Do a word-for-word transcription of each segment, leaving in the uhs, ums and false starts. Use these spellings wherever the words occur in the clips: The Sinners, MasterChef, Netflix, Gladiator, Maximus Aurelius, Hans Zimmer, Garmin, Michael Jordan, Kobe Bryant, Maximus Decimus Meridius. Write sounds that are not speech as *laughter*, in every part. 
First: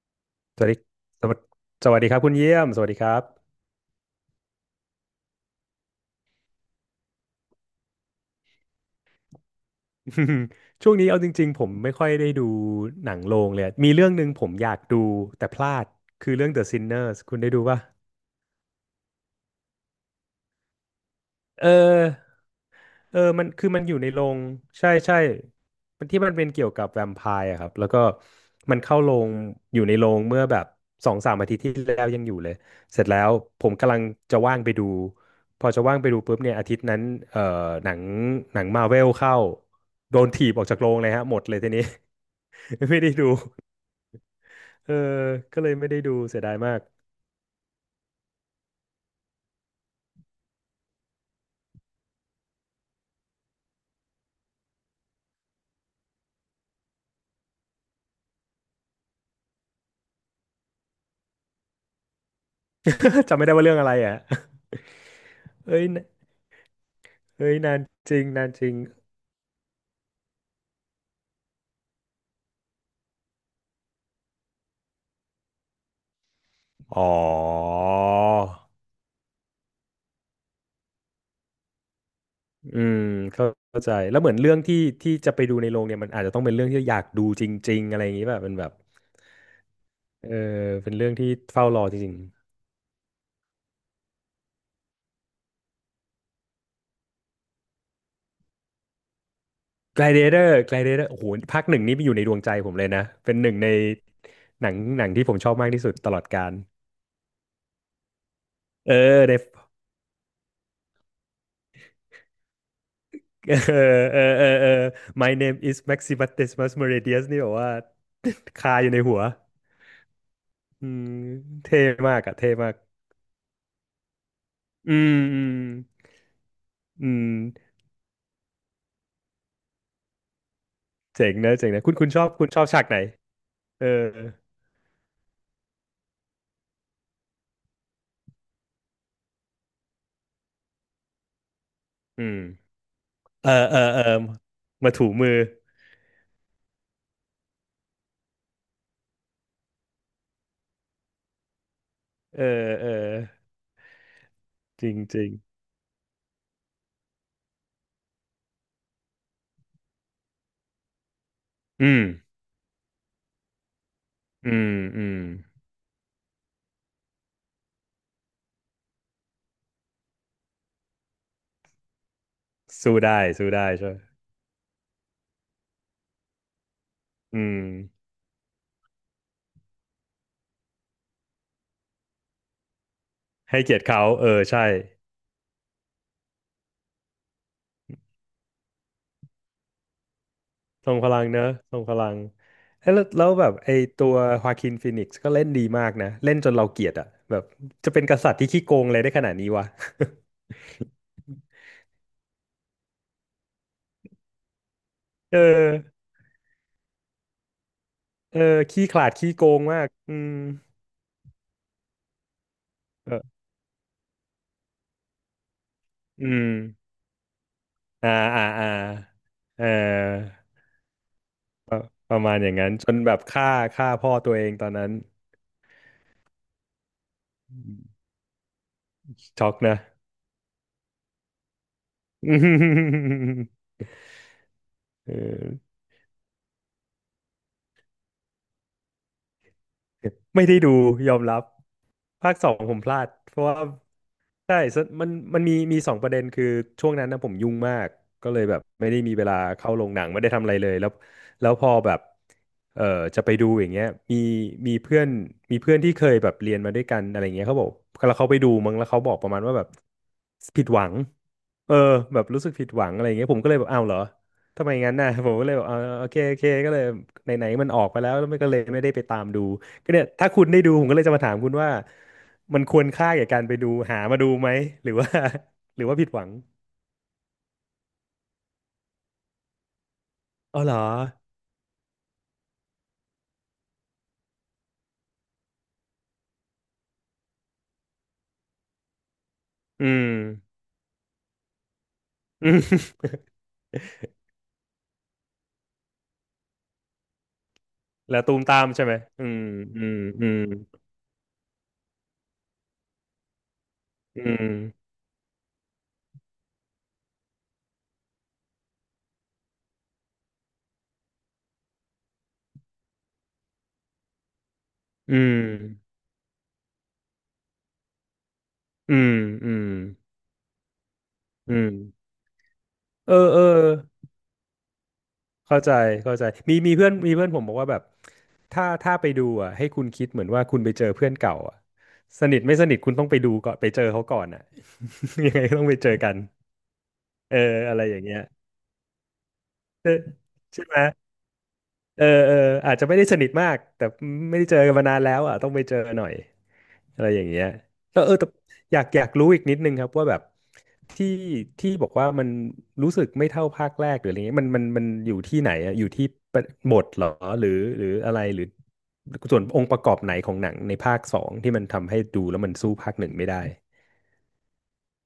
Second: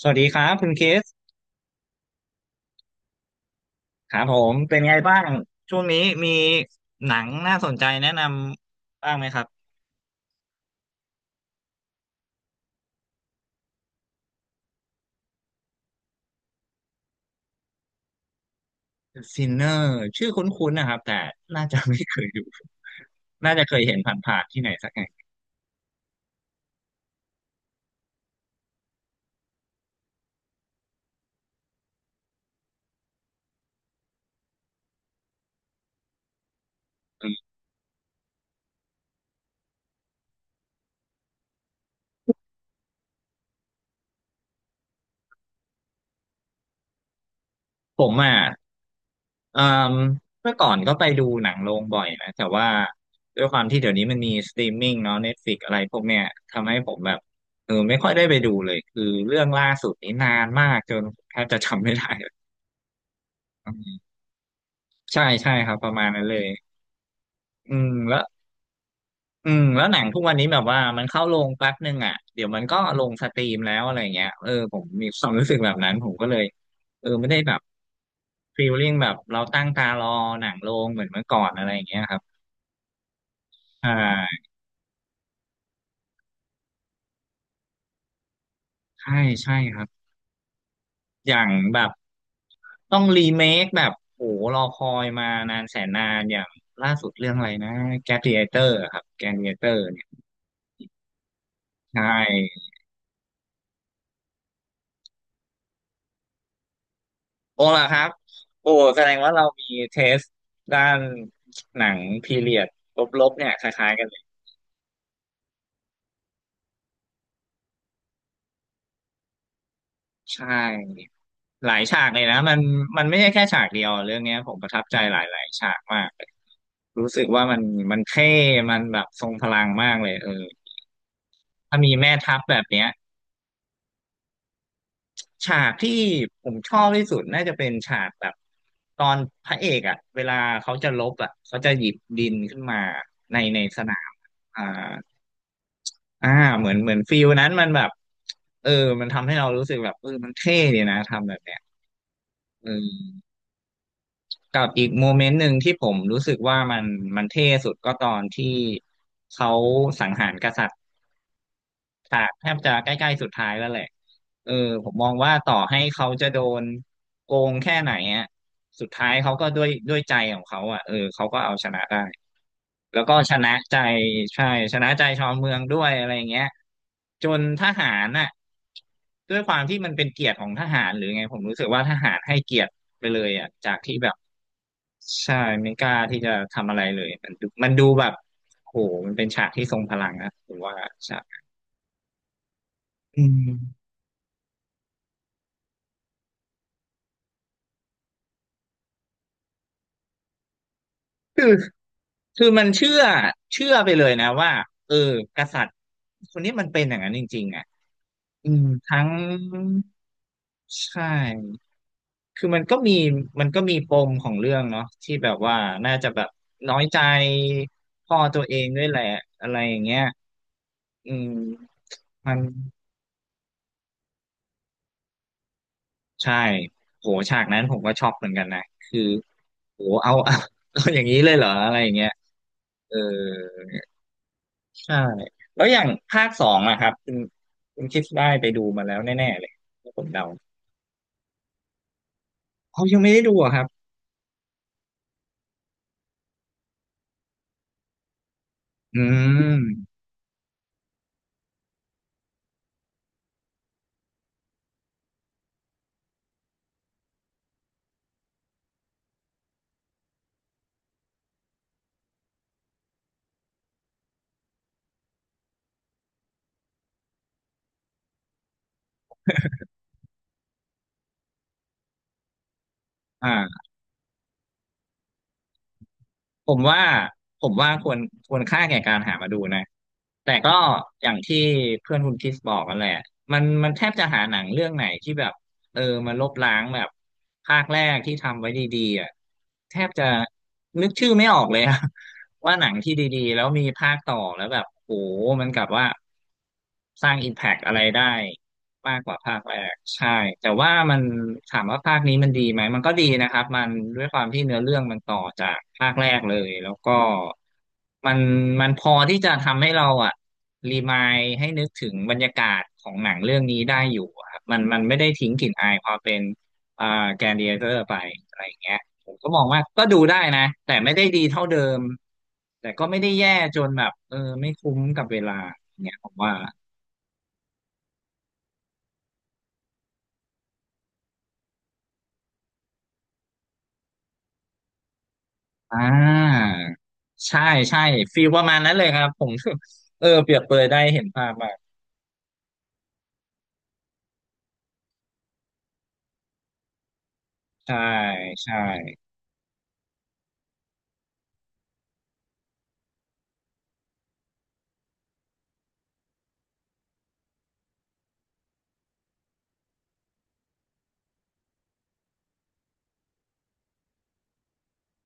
สวัสดีครับสคุวัสณดีคริสสวัสสวัสดีครับคุณเยี่ยม สวัสดีครับ ครับผมเป็นไงบ้าง ช่วงนี้มีหนังน่าสนใจแนะนำบ้างไหมครับ *laughs* ช่วงนี้เอาจริงๆผมไม่ค่อยได้ดูหนังโรงเลยอะมีเรื่องหนึ่งผมอยากดูแต่พลาด คือเรื่อง The Sinners คุณได้ดูป่ะซ i n เนอร์ชื่อคุ้นๆนะครับแต่น่าเออ จะไม่เคยดู เออมั *laughs* นน่าจะคือเคมัยนอเห็ยู่นในโรผ่างนๆที่ไหนสัใช่กแห่งใช่มันที่มันเป็นเกี่ยวกับแวมไพร์อะครับ แล้วก็ มันเข้าโรงอยู่ในโรงเมื่อแบบสองสามอาทิตย์ที่แล้วยังอยู่เลย เสร็จแล้ว ผมกำลังจะว่างไปดู พอจะว่างไปดูปุ๊บเนี่ยอาทิตย์นั้นอืเอ่อมหนังหนังมาเวลเข้าโดนถีบออกจากโรงเลยฮะหมดเลยทีนี้ *laughs* ไม่ได้ดู เออก็เลยไม่ได้ดู เสียดายมาก ผมอ่ะเอ่มเมื่อก่อนก็ไปดูหนังโรงบ่อยนะแต่ว่าด้วยความที่เดี๋ยวนี้มันมีสตรีมมิ่งเนาะ Netflix อะไรพวกเนี้ยทำให้ผมแบบเออไม่ค่อยได้ไปดูเลยคือเรื่องล่าสุดนี้นานมากจนแทบจะจำไม่ได้ *laughs* จำไม่ได้ว่าเรื่องอะไรอ่ะใช่ใช่ครับเอ้ปยระมาณนั้นเลย เอ้ยอืนานมจแล้วริงนานจริงอืมแล้วหนังทุกวันนี้แบบว่ามันเข้าโรงแป๊บนึงอ่ะเดี๋ยวมันก็ลงสตรีมแล้วอะไรเงี้ยเออผมมีความรู้สึกแบบนั้นผมก็เลยเออ๋อ อไม่ได้แบบฟีลลิ่งแบบเราตั้งตารอหนังโรงเหมือนเมื่อก่อนอะไรอย่างเงี้ยครับอืมเข้าเข้าอ่ใจแล้วเหมือนาเรื่องที่ที่จะไปดูในโรงเนี่ยมันอาจจะต้องเป็นเรื่องที่อยากดูจริงๆอะไรอย่างนี้ป่ะเป็นแบบใช่ใช่ครับเออเป็นเรื่องที่อย่างเฝ้ารแบอบจริงต้องรีเมคแบบโหรอคอยมานานแสนนานอย่างล่าสุดเรื่องอะไรนะแก a d i a t เตอร์ครับ g l a d เ a เตอร์ๆ เนี่ย Gladiator Gladiator โอ้โหภาคหนึ่งนี่ใช่ อยู่ในดวงใจผมเลยนะเป็นหนึ่งในหนังหนังที่ผมชอบมากที่สุดตลอดกาลโอ้ล่ะครับโอ้เออแสดงว่าในเรามีเทสด้านหนังพีเรียดลบๆเนี่เอยอคล้ายๆกันเลเออยเออเออ My name is Maximus Decimus Meridius นี่แบบว่า *laughs* คาอยู่ในหัวใชอื่มหเท่ลายฉากมาเลกยอะนะเท่มันมากมันไม่ใช่แค่ฉากเดียวเรื่องเนี้ยผมประทับอืใจหลมอืายมๆฉากมากอืรู้สึกมว่ามันมันเท่มันแบบทรงพลังมากเลยเออเจ๋งนะเจ๋งถ้านะมีคุณคุณแม่ชอบทัพคุณแบชอบบฉาเนี้กยไหน เออฉากที่ผมชอบที่สุดน่าจะเป็นฉากแบบตอนพระเอกอ่ะเวลาเขาจะลบอ่ะเขาจะหยิบอืดินมขึ้นมาในเออในเอสอนาเออมอ่า มาถูมืออ่าเหมือนเหมือนฟิลนั้นมันแบบเออมันทำให้เรารู้สึกแบบเออมันเท่ดีนะทำแบบเนี้ยเออเอเอออกับจอีกริงโมจเมรินงต์หนึ่งที่ผมรู้สึกว่ามันมันเท่สุดก็ตอนที่เขาสังหารกษัตริย์ อืมฉากแทบจะใกล้ๆสุดท้ายแล้วแหละเออือมผมอืมองมว่าต่อให้เขาจะโดนโกงแค่ไหนอ่ะสุดท้ายเขาก็ด้วยด้วยใจของเขาอ่ะเออเขาก็เอาชนะได้สู้แล้วก็ได้ ชสู้นะได้ใจใช่วยใช่ชนะใจชาวเมืองด้วยอะไรอย่างเงี้ยจอืนมทหารน่ะด้วยความที่มันเป็นเกียรติของทหารหรือไงผมรู้สึกว่าทหารให้เกียรติไปเลยอ่ะให้จาเกียกรติที่เขาแบบเออใช่ใช่ไม่กล้าที่จะทำอะไรเลยมันดูมันดูแบบโหมันเป็นฉากที่ทรงพลังนะผมว่าทรงพฉาลังเนกอะทรงพลังเอ้ยแล้วอืแล้วแบบม ไอตัวฮาคินฟีนิกซ์ก็เล่นดีมากนะเล่นจนเราเกลียดอะแบบจะเป็นกษัตริย์ที่ขี้โกงเลยได้ขนาดนี้วะ คือคือมันเชื่อเชื่อไปเลยนะว่าเออ *laughs* กเอษัตริอย์คนนี้มันเป็นอย่างนั้นจริงๆอ่ะเอออืมขี้ขทั้ลางดขี้โกงมากอืมใช่คือมันก็มีเออมันก็มีปมของเรื่องเนาะที่แบบว่าน่าจะแบอืบมน้อยใจอ่าพ่อตัอ่าวเออ่างด้วยแหละอะไรเออ อย่างเงี้ยอืมประประมัมาณนอย่างนั้นจนแบบฆ่าฆ่าพ่อตัวเองตอนนั้นใช่โหฉากนั้นผมก็ช็อกเหมือนกันนะคือช็อกนะ โหเอาเอาเอาอย่างนี้เลยเหรออะไรอย่างเงี้ยเออ *laughs* ใช่เออ แล้วอย่างภาคสองอะครับคุณคุณคิดได้ไปดูมาแล้วแน่ๆเลยผมเดา *laughs* ไม่ได้ดูยอมรับภาคสองผมเขาพยัลางดไม่ได้ดูเพราะอะคว่ารับใช่สมันมันมีมีสองประเด็นคือช่วงนั้นนะผมยุ่งมากก็เลยแบบไม่ได้อืมีเวลามเข้าโรงหนังไม่ได้ทำอะไรเลยแล้วแล้วพอแบบเออจะไปดูอย่างเงี้ยมีมีเพื่อนมีเพื่อนที่เคยแบบเรียนมาด้วยกันอะไรเงี้ยเขาบอกแล้วเขาไปดูมั้งแล้วเขาบอกประมาณว่าแบบผิดหวังเออแบบรู้สึกผิดหวังอะไรเงี้ยผมก็เลยแบบอ้าวเหรอทำไมงั้นน่ะผมก็เลยบอกเออโอเคโอเคก็เลยไหนๆมันออกไปแล้วแล้วมันก็เลยไม่ได้ไปตามดู ก็เนี่ยถ้าคุณได้ดูผมก็เลยจะมาถามคุณว่ามันควรค่าแก่อ่การไปา ดูหามาดูไหมหรือว่า *laughs* หรือว่าผิดหวังผมว่าผมว่าควรควรค่าแก่การหามาดูนะแต่ก็อ๋อเหรออย่างที่เพื่อนคุณคริสบอกกันแหละมันมันแทบจะหาหนังเรื่องไหนที่แบบเออมันลบล้างแบบภาคแรกที่ทำไว้ดีๆอ่ะแทอืบจะมนึกชื่อไม่ออกเลยอะ *laughs* อืว่าม หนังที่ดี *laughs* ๆแล้วมีภาคต่อแล้วแบบโอ้โหมันกลับว่าสร้างอิมแพกอะไรได้ แล้วตูมตามใช่ไหมมากกว่าอืภามคแรกอืมใช่อืมแต่ว่ามันถามว่าภาคนี้มันดีไหมมันก็ดีนะครับมันด้วยคอืวามที่มเนื้อเรื่องมันต่อจากภาคแรกเลยแล้วก็มันมันพอที่จะทำให้เราอะรีมายให้นึกถึงบรรยากาศของหนังเรื่องนี้ได้อยู่อะครับมันมันไม่ได้อืทิ้งมกลิ่นอายความเป็นอ่าแกนดิเอเตอร์ไปอะไรอย่างเงี้ยอืผมมก็มองอืว่ามก็ดูได้นะแต่ไม่ได้ดีเท่าอืเดิมมแต่ก็ไม่ได้เออแย่เออจนแบบเออไม่คุ้มกับเวลาเข้าใจอย่างเงี้ยผมเข้าใจว่า มีมีเพื่อนมีเพื่อนผมบอกว่าแบบถ้าถ้าไปดูอ่ะให้คุณคิดเหมือนว่าคุณไปเจอเพื่อนเก่าอ่ะสนิทไม่สนิทคุณต้องไปดูก่อนไปเจอเขาก่อนอ่ะ *laughs* ยังไงก็ต้องไปอ่เจอกันาเออใช่อะใช่ไรอย่างเงี้ย ฟีลประมาณนั้นเลยครับผม ใช่ *laughs* เออเปรียบเปรใช่ยไหมได้เห็นภาพมากเออเอออาจจะไม่ได้สนิทมากแต่ไม่ได้เจอกันมานานแล้วอ่ะต้องไปเจอหน่อยอะไรอย่างเงี้ยใช่แล้วเออแต่ใช่อยากอยากรู้อีกนิดนึงครับว่าแบบที่ที่บอกว่ามันรู้สึกไม่เท่าภาคแรกหรืออะไรเงี้ยมันมันมันอยู่ที่ไหนอ่ะอยู่ที่ประบทเหรอหรือหรืออะไรหรือส่วนองค์ประกอบไหนของหนังในภาคสองที่มันทำให้ดูแล้วมันสู้ภาคหนึ่งไม่ได้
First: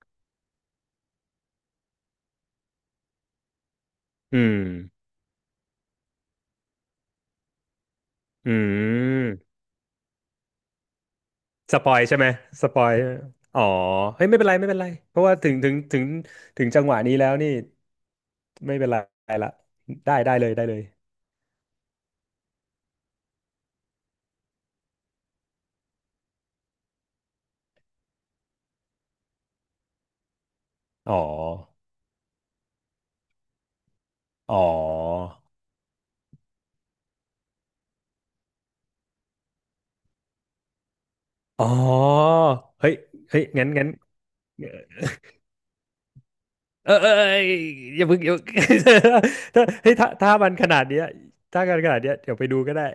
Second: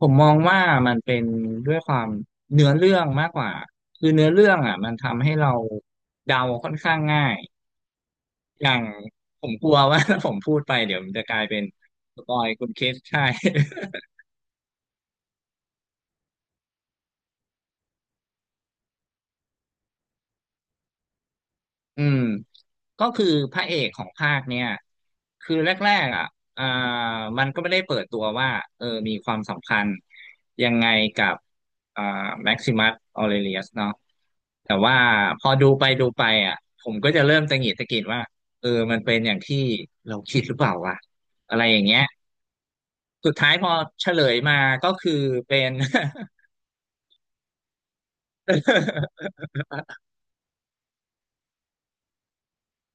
ผมมองว่ามันเป็นด้วยความเนื้อเรื่องมากกว่าคือเนื้ออืเรื่องมอ่ะมันทำให้เราเดาค่อนข้างง่ายอือย่างผม มกลัวว่า *laughs* ถ้าผมพูดไปเดี๋ยวมันจะกลายเป็นสปอยใช่สไหมปอยคุสณปเคอยสใช่ อ๋อเฮ้ยไม่เป็นไรไม่เป็นไรเพราะว่าถึงถึงถึงถึงจังหวะนี้แล้วนี่ไม่เป็นไรละได้ได้เลยได้เลยอืมก็คือพระเอกของภาคเนี่ยคือแรกๆอ่ะอ่ามันก็ไม่ได้เปิดตัวว่าเออมีความสัมพันธ์ยังไงอ๋อกับอ่าแม็กซิมัสออเรเลียสเนาะอ๋แต่ว่าอพอดูไปดูไปอ่ะผมก็จะเริ่มตะหงิดตะกิดว่าเออมันเป็นอย่างที่เราคิดหรือเปล่าวะอะไรอ๋ออย่างเงี้ยเฮ้ยสุดเฮ้ยท้ายพงั้นองั้นเฉลยมาก็คือเป็น เออเออเอออย่าเพิ่งอย่าเพิ่ง *laughs* *laughs* ถ้าเฮ้ยถ้าถ้ามันขนาดเนี้ยถ้ากันขนาดเนี้ยเดี๋ยวไปดูก็ได้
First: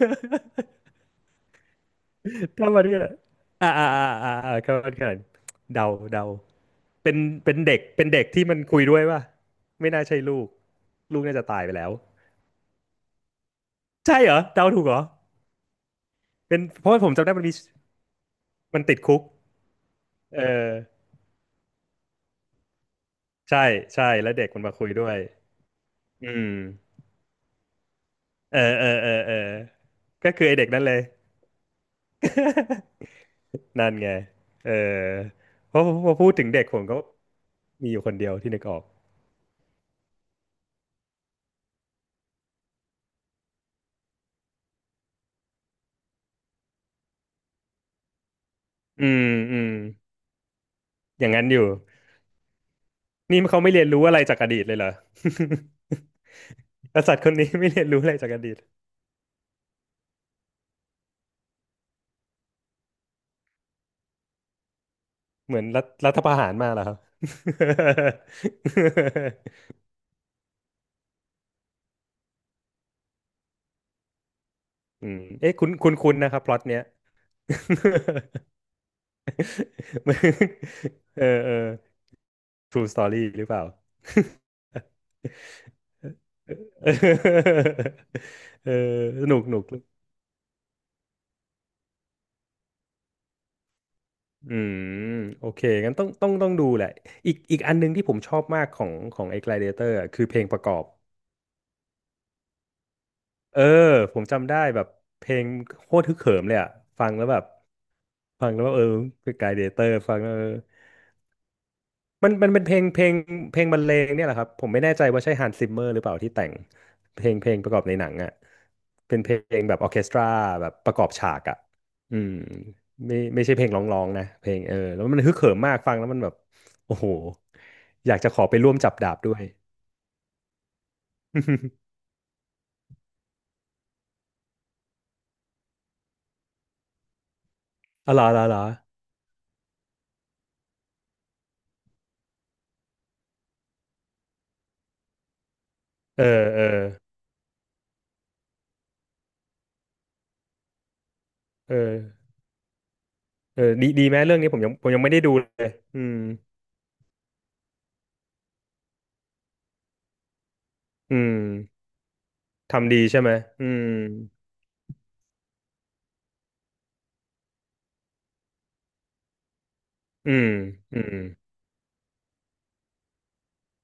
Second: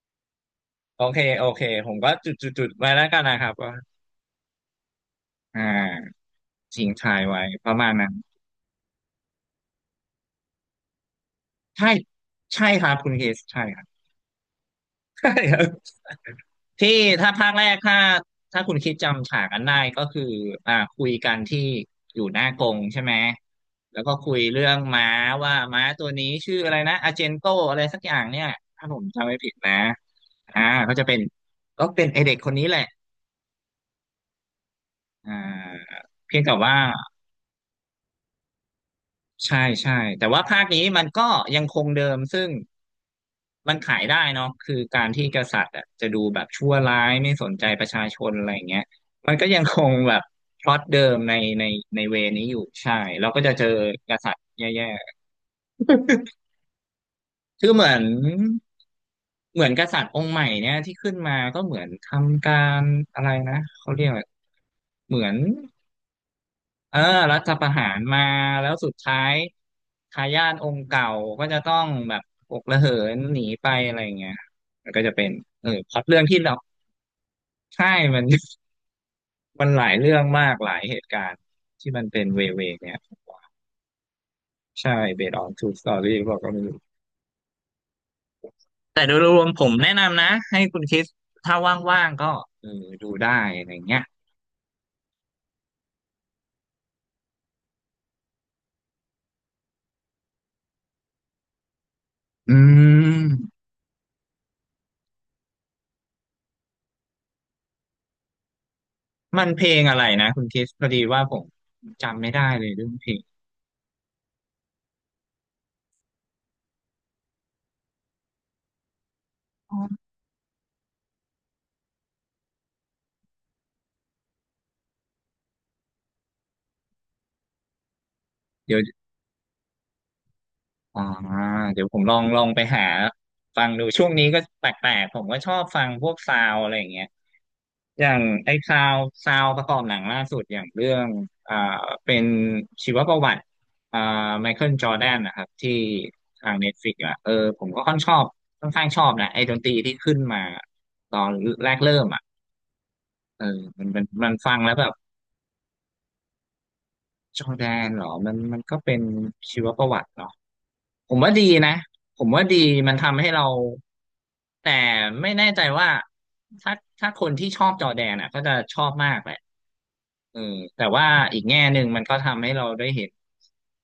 *laughs* โอเคโอเคผมก็จุดจุดจุดข้ามวันไว้ขแล้วนาดกันนะครับอ่าว่าอ่าอ่าอ่าอ่าข้ามวันขนาดอ่เดาาเดาทิ้งเป็ทานยไว้เป็นประเด็กมาณเป็นนั้น เด็กที่มันคุยด้วยป่ะไม่น่าใช่ลูกลูกน่าจะตายไปแล้ใช่วใช่ครับคุณคริสใช่ครับ ใช่เหรอเดาถูกเหรอ *laughs* ใช่ครับเป็นเพที่ราะว่าผมจำถ้าได้มันภามีคแรกถ้าถ้าคุณมันคิดติดคุกจำฉากกันได้ก็คือเอออ่าคุยกันที่อยู่หน้ากรงใช่ไหมใช่แล้วใช่ก็แล้คุวยเด็กมัเรื่นอมางคุยด้ม้าวยว่าม้าตัวนี้อืมชื่ออะไรนะอาเจนโตอะไรสักอย่างเนี่ยเออเอถ้าอผมเออจำเอไม่อผิดนะก็คือไออ่าเด็กนั่นเลก็ย จะเป็นก็เป็นไอเด็กคนนี้แหละ *laughs* นั่นไงเอออ่าเพราะพอพูดเพียงถึงแต่เด็กว่า ผมก็มีอยู่คนเดียวที่นึกออกใช่ใช่แต่ว่าภาคนี้มันก็ยังคงเดิมซึ่งมันขายได้เนาะคือการที่กษัตริย์อะจะดูแบบชั่วร้ายไม่สนใจประชาชนอะไรอย่างเงี้ยอืมมันก็อืยังมคงแบบพล็อตเดิมอย่างในนั้นอในยู่ ในเวนี้อยู่ใช่เรานี่ก็จะเขาเจอไม่เรียนรู้กอะไรษัตจาริกย์อดีตเลยเหแย่รอ *laughs* กษัตริย์คนนี้ๆคืไม่อเหเรียนมือรู้นอะไรจากอดีต เหมือนกษัตริย์องค์ใหม่เนี่ยที่ขึ้นมาก็เหมือนทำการอะไรนะเขาเรียกอะไรเหมือน เหมือนรัฐรัฐประหารมาเลรอครัเอบ อรัฐประหารมาแล้วสุดท้าย *laughs* ทายาทองค์เก่าก็จะต้องแบบอกระเหินหนีไปอะไรอย่างเงี้ยมันก็อืจะมเป็นเอ๊ะเอคุอณคุพณล็อตคุณเรื่องนะคที่รับพเราล็อตเนี้ย ใช่มัน *laughs* มันหลายเรื่องมากหลาย *laughs* เหตุกาเออรณ์เออ ที่มันเป็นเวเว True เนี่ย Story หรือเปล่าใช่ based on true story หรือเก็ไม่รู้เออ *laughs* เออแต่โดยสรนุกวมหนุผกมแนะนำนะให้คุณคริสถ้าว่างๆก็เออดูได้อะไรเงี้ยอืมโอเคงั้นต้องต้องต้องดูแหละ อีกอีกอันหนึงที่ผมชอบมากของของไอ้ แกลดิเอเตอร์ อะคือเพลงประกอบ อืเออมผมจำได้แบบเพลงโคตรฮึกเหิมเลยอ่ะฟังแล้วแบบฟังแล้วแบบเออคือมันกายเพเดลเตงอร์อะไรฟังนะแล้วคุเอณอคริสพอดีว่าผมจำมัไม่นได้มันเป็เลนเพยลงเรื่องเพเพลลงงเพลงบรรเลงเนี่ยแหละครับผมไม่แน่ใจว่าใช่ฮันส์ซิมเมอร์หรือเปล่าที่แต่งเพลงเพลงประกอบในหนังอ่ะเป็นเพลงแบบออร์เคสตราแบบประกอบฉากอ่ะอืมไม่ไม่ใช่เพลงร้องๆนะเพลงเออแล้วมันฮึกเหิมมากฟังแล้วมันแบบโอ้โหอยากจะขอไปร่วเดี๋มยว จับดาบด้วย อ่า *laughs* เดี๋ยวผมลองลองไปหาฟังดูช่วงนี้ก็แปลกๆผมก็ชอบฟังพวกซาวอะไรอย่างเงี้ยออ๋ย่าอเหรงอเหรอไอ้เหรอซาวซาวประกอบหนังล่าสุดอย่างเรื่องอ่าเป็นชีวประวัติอ่าไมเคิลจอร์แดนนะครับที่เออทางเออเน็ตฟลิกอ่ะเออผมก็ค่อนชอบค่อนข้างชอบนะไอ้ดนตรีที่ขึ้นมาตอนแรเอกเริ่อ มอ่ะเอเอออมัดีนมัดีนไหมมันเรื่องนี้ฟัผงมยัแล้งวผแบมบ ยังไม่ได้ดูเลยอืมจอร์แดนเหรอมันมันก็เป็นชีวประวัติเนาะผอืมว่ามดีนะผมว่าดีมัทำนดีทำใช่ให้ไหมเราอืมแต่ไม่แน่ใจว่าถ้าถ้าคนที่ชอบจอร์แดนอ่ะก็จะชอบมากแหละ อืเออมแต่อืว่ามอีกแง่หนึ่งมันก็ทำให้เราได้เห็น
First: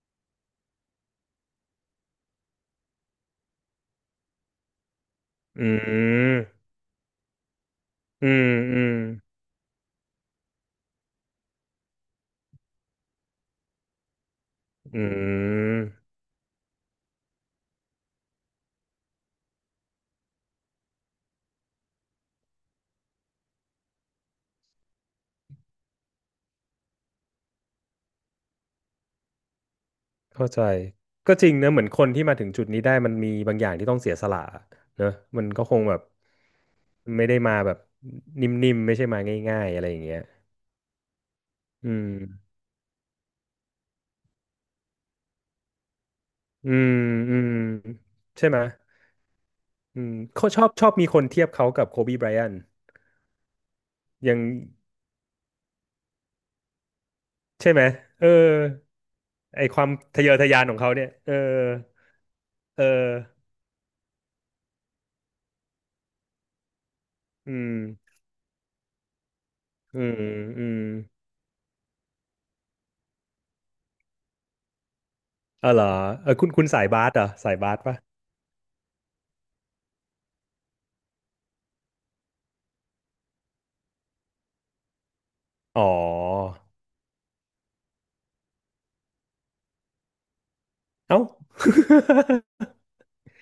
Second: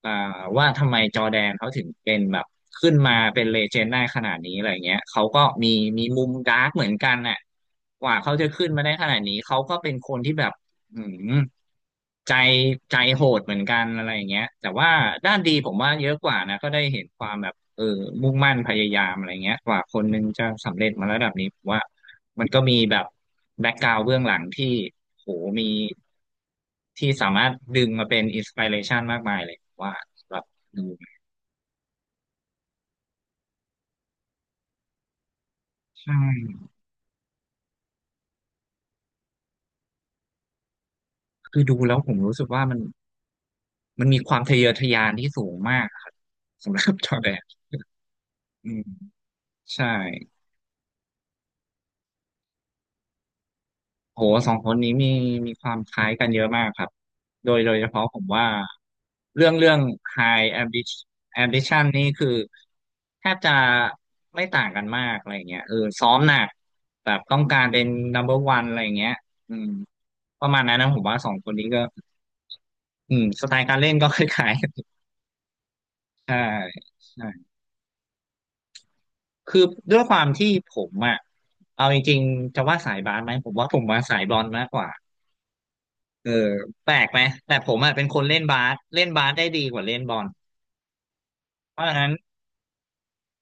อ่าว่าทำไมจอร์แดนเขาถึงเป็นแบบขึ้นมาเป็นเลเจนด์ได้ขนาดนี้อะไรเงี้ยเขาก็อืมีมีมุมมดาร์กเหมือนกันน่ะกว่าอืเขามจะขึ้นอืมาได้มขนาดนี้เขาก็เป็นคนที่แบบอืมใจใจโหดเหมือนกันอะไรอย่างเงี้ยแต่ว่าอืด้านดีผมว่าเยมอะกว่านะก็ได้เห็นความแบบ เออมุ่งมั่นพยายามอะไรเงี้ยกว่าคนหนึงจะสำเร็จมาระดับนี้ผมว่ามันก็มีแบบแบ็กกราวด์เบื้องหลังที่โหมีที่สามารถดึงมาเป็นอินสปิเรชันมากมายเลยผมว่าสำหรับเข้าใจดูก็จริงนะเหมือนคนที่มาถึงจุดนี้ได้มันมีบางอย่างที่ต้องเสียสละเนอะมันก็คงแบบใช่ไม่ได้มาแบบนิ่มๆไม่ใช่มาง่ายๆอะไรอย่างเงี้ยคือดูอืแล้วผมรู้สึกมว่ามันมันมีความทะเยอทะยานที่สูงมากครับอืสำหรัมบจอร์แดอืนมใช่ไหมยอืมใช่ อืมเขาชอบชอบมีคนเทียบเขากับโคบีไบรอันโหยัง สองคนนี้มีมีความคล้ายกันเยอะมากครับโดยโดใช่ยไหม เฉพาะผเอมอ ว่าเรื่องไอเรื่อคง วามทะเยอ High ทะยานของเขา Ambition เนี่ย เออ Ambition นี่คือเออ แทบจะไม่ต่างกันมากอะไรเงี้ยเออซ้อมหนักแบบต้องอืการม เป็น number one อร์วันอะไรเงี้ยอืมอืม ประมาณอืนั้นมนะผมว่าสองคนนี้ก็อืมสไตล์การเล่นก็คล้ายเออเหรอๆ *laughs* เอใช่อคุณคุณสายบาสเหรอใช่สายบาสปะคือด้วยความที่ผมอ่ะเอาจริงๆจะว่าสายบาสไหมผมว่าผมมาสายบอลมากกว่า อ๋เอออ แปลกไหมแต่ผมอ่ะเป็นคนเล่นบาสเล่นบาสได้ดีกว่าเล่นบอลเอ้า เพราะฉะนั้น *laughs*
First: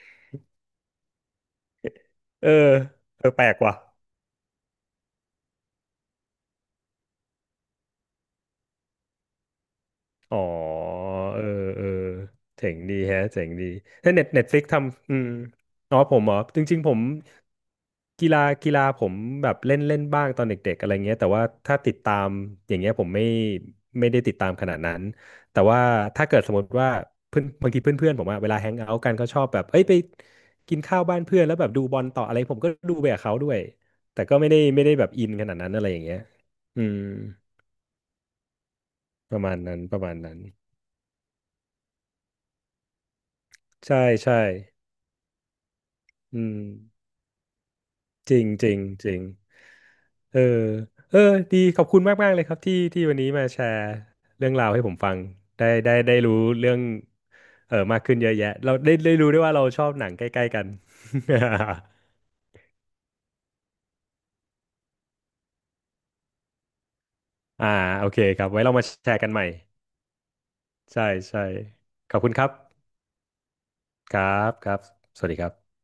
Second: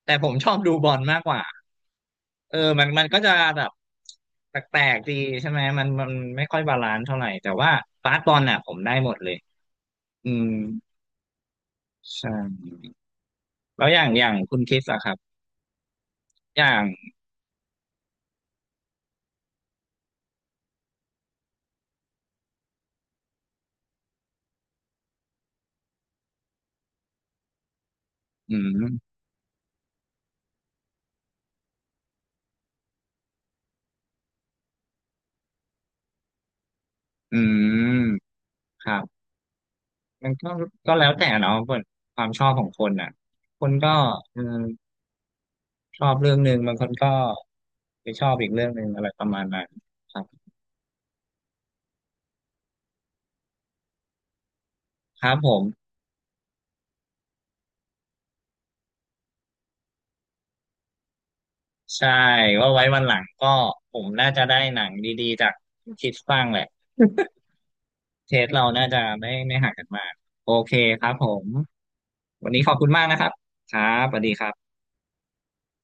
แต่ผมชอบดูบอลมากกว่าเออเออมันมันก็เอจะอแปลกแบบว่ะ แปลกๆดีใช่ไหมมันมันไม่ค่อยบาลานซ์เท่าไหร่แต่ว่าบาสบอลอ่ะผมได้หมดเลยอือ๋อมเออเออใช่เจ๋งดีแฮะเจ๋งดีแล้วอย่างถ้าอเน็ตย่างเน็ตฟคุลิณกคิดอะคทำรัอืบมอ๋อผมเหรออจย่าริงงๆผมกีฬากีฬาผมแบบเล่นเล่นบ้างตอนเด็กๆอะไรเงี้ยแต่ว่าถ้าติดตามอย่างเงี้ยผมไม่ไม่ได้ติดตามขนาดนั้นแต่ว่าถ้าเกิดสมมติว่าเพื่อนบางทีเพื่อนๆผมอะเวอืลาแฮงเอาท์มกันเขาชอบแบบเอ้ยไปกินข้าวบ้านเพื่อนแล้วแบบดูบอลต่ออะไรผมก็ดูไปกับเขาด้วยแต่ก็ไม่ได้ไม่ได้แบบอินขนาดนั้นอะไรอย่างเงี้ยอืมอืมครับประมาณนั้นประมาณมันนั้นก็ก็แล้วแต่เนาะเปิดความชอบของคนอ่ะคนก็ใช่เอใช่ อชอบเรื่ออืงหมนึ่งบางคนก็ไปชอจบริงอีกเรื่จองริหงนึ่งอะจไรริปงระมาณนั้นครับ เออเออดีขอบคุณมากมากเลยครับที่ที่วันนี้มาแชร์เรื่องราวให้ผมฟังครับผมได้ได้ได้รู้เรื่องเออมากขึ้นเยอะแยะเราได้ได้รู้ด้วยว่าเราชอบหนังใกล้ๆกัน ใช่ว่าไว้วันหลังก็ผมน่าจะได้หนังดีๆจากคิดฟังแหละ *laughs* อ่าโอเคเทครัสบไว้เราเรามาน่าจะแชร์กัไม่นใหม่ไม่ห่างกันมากโอเคคใช่รับผใช่มขอบคุณครัวับนนี้ขอบคุณมากนะครับครับคสวัรัสดีครับคบรับสวัสดีครับ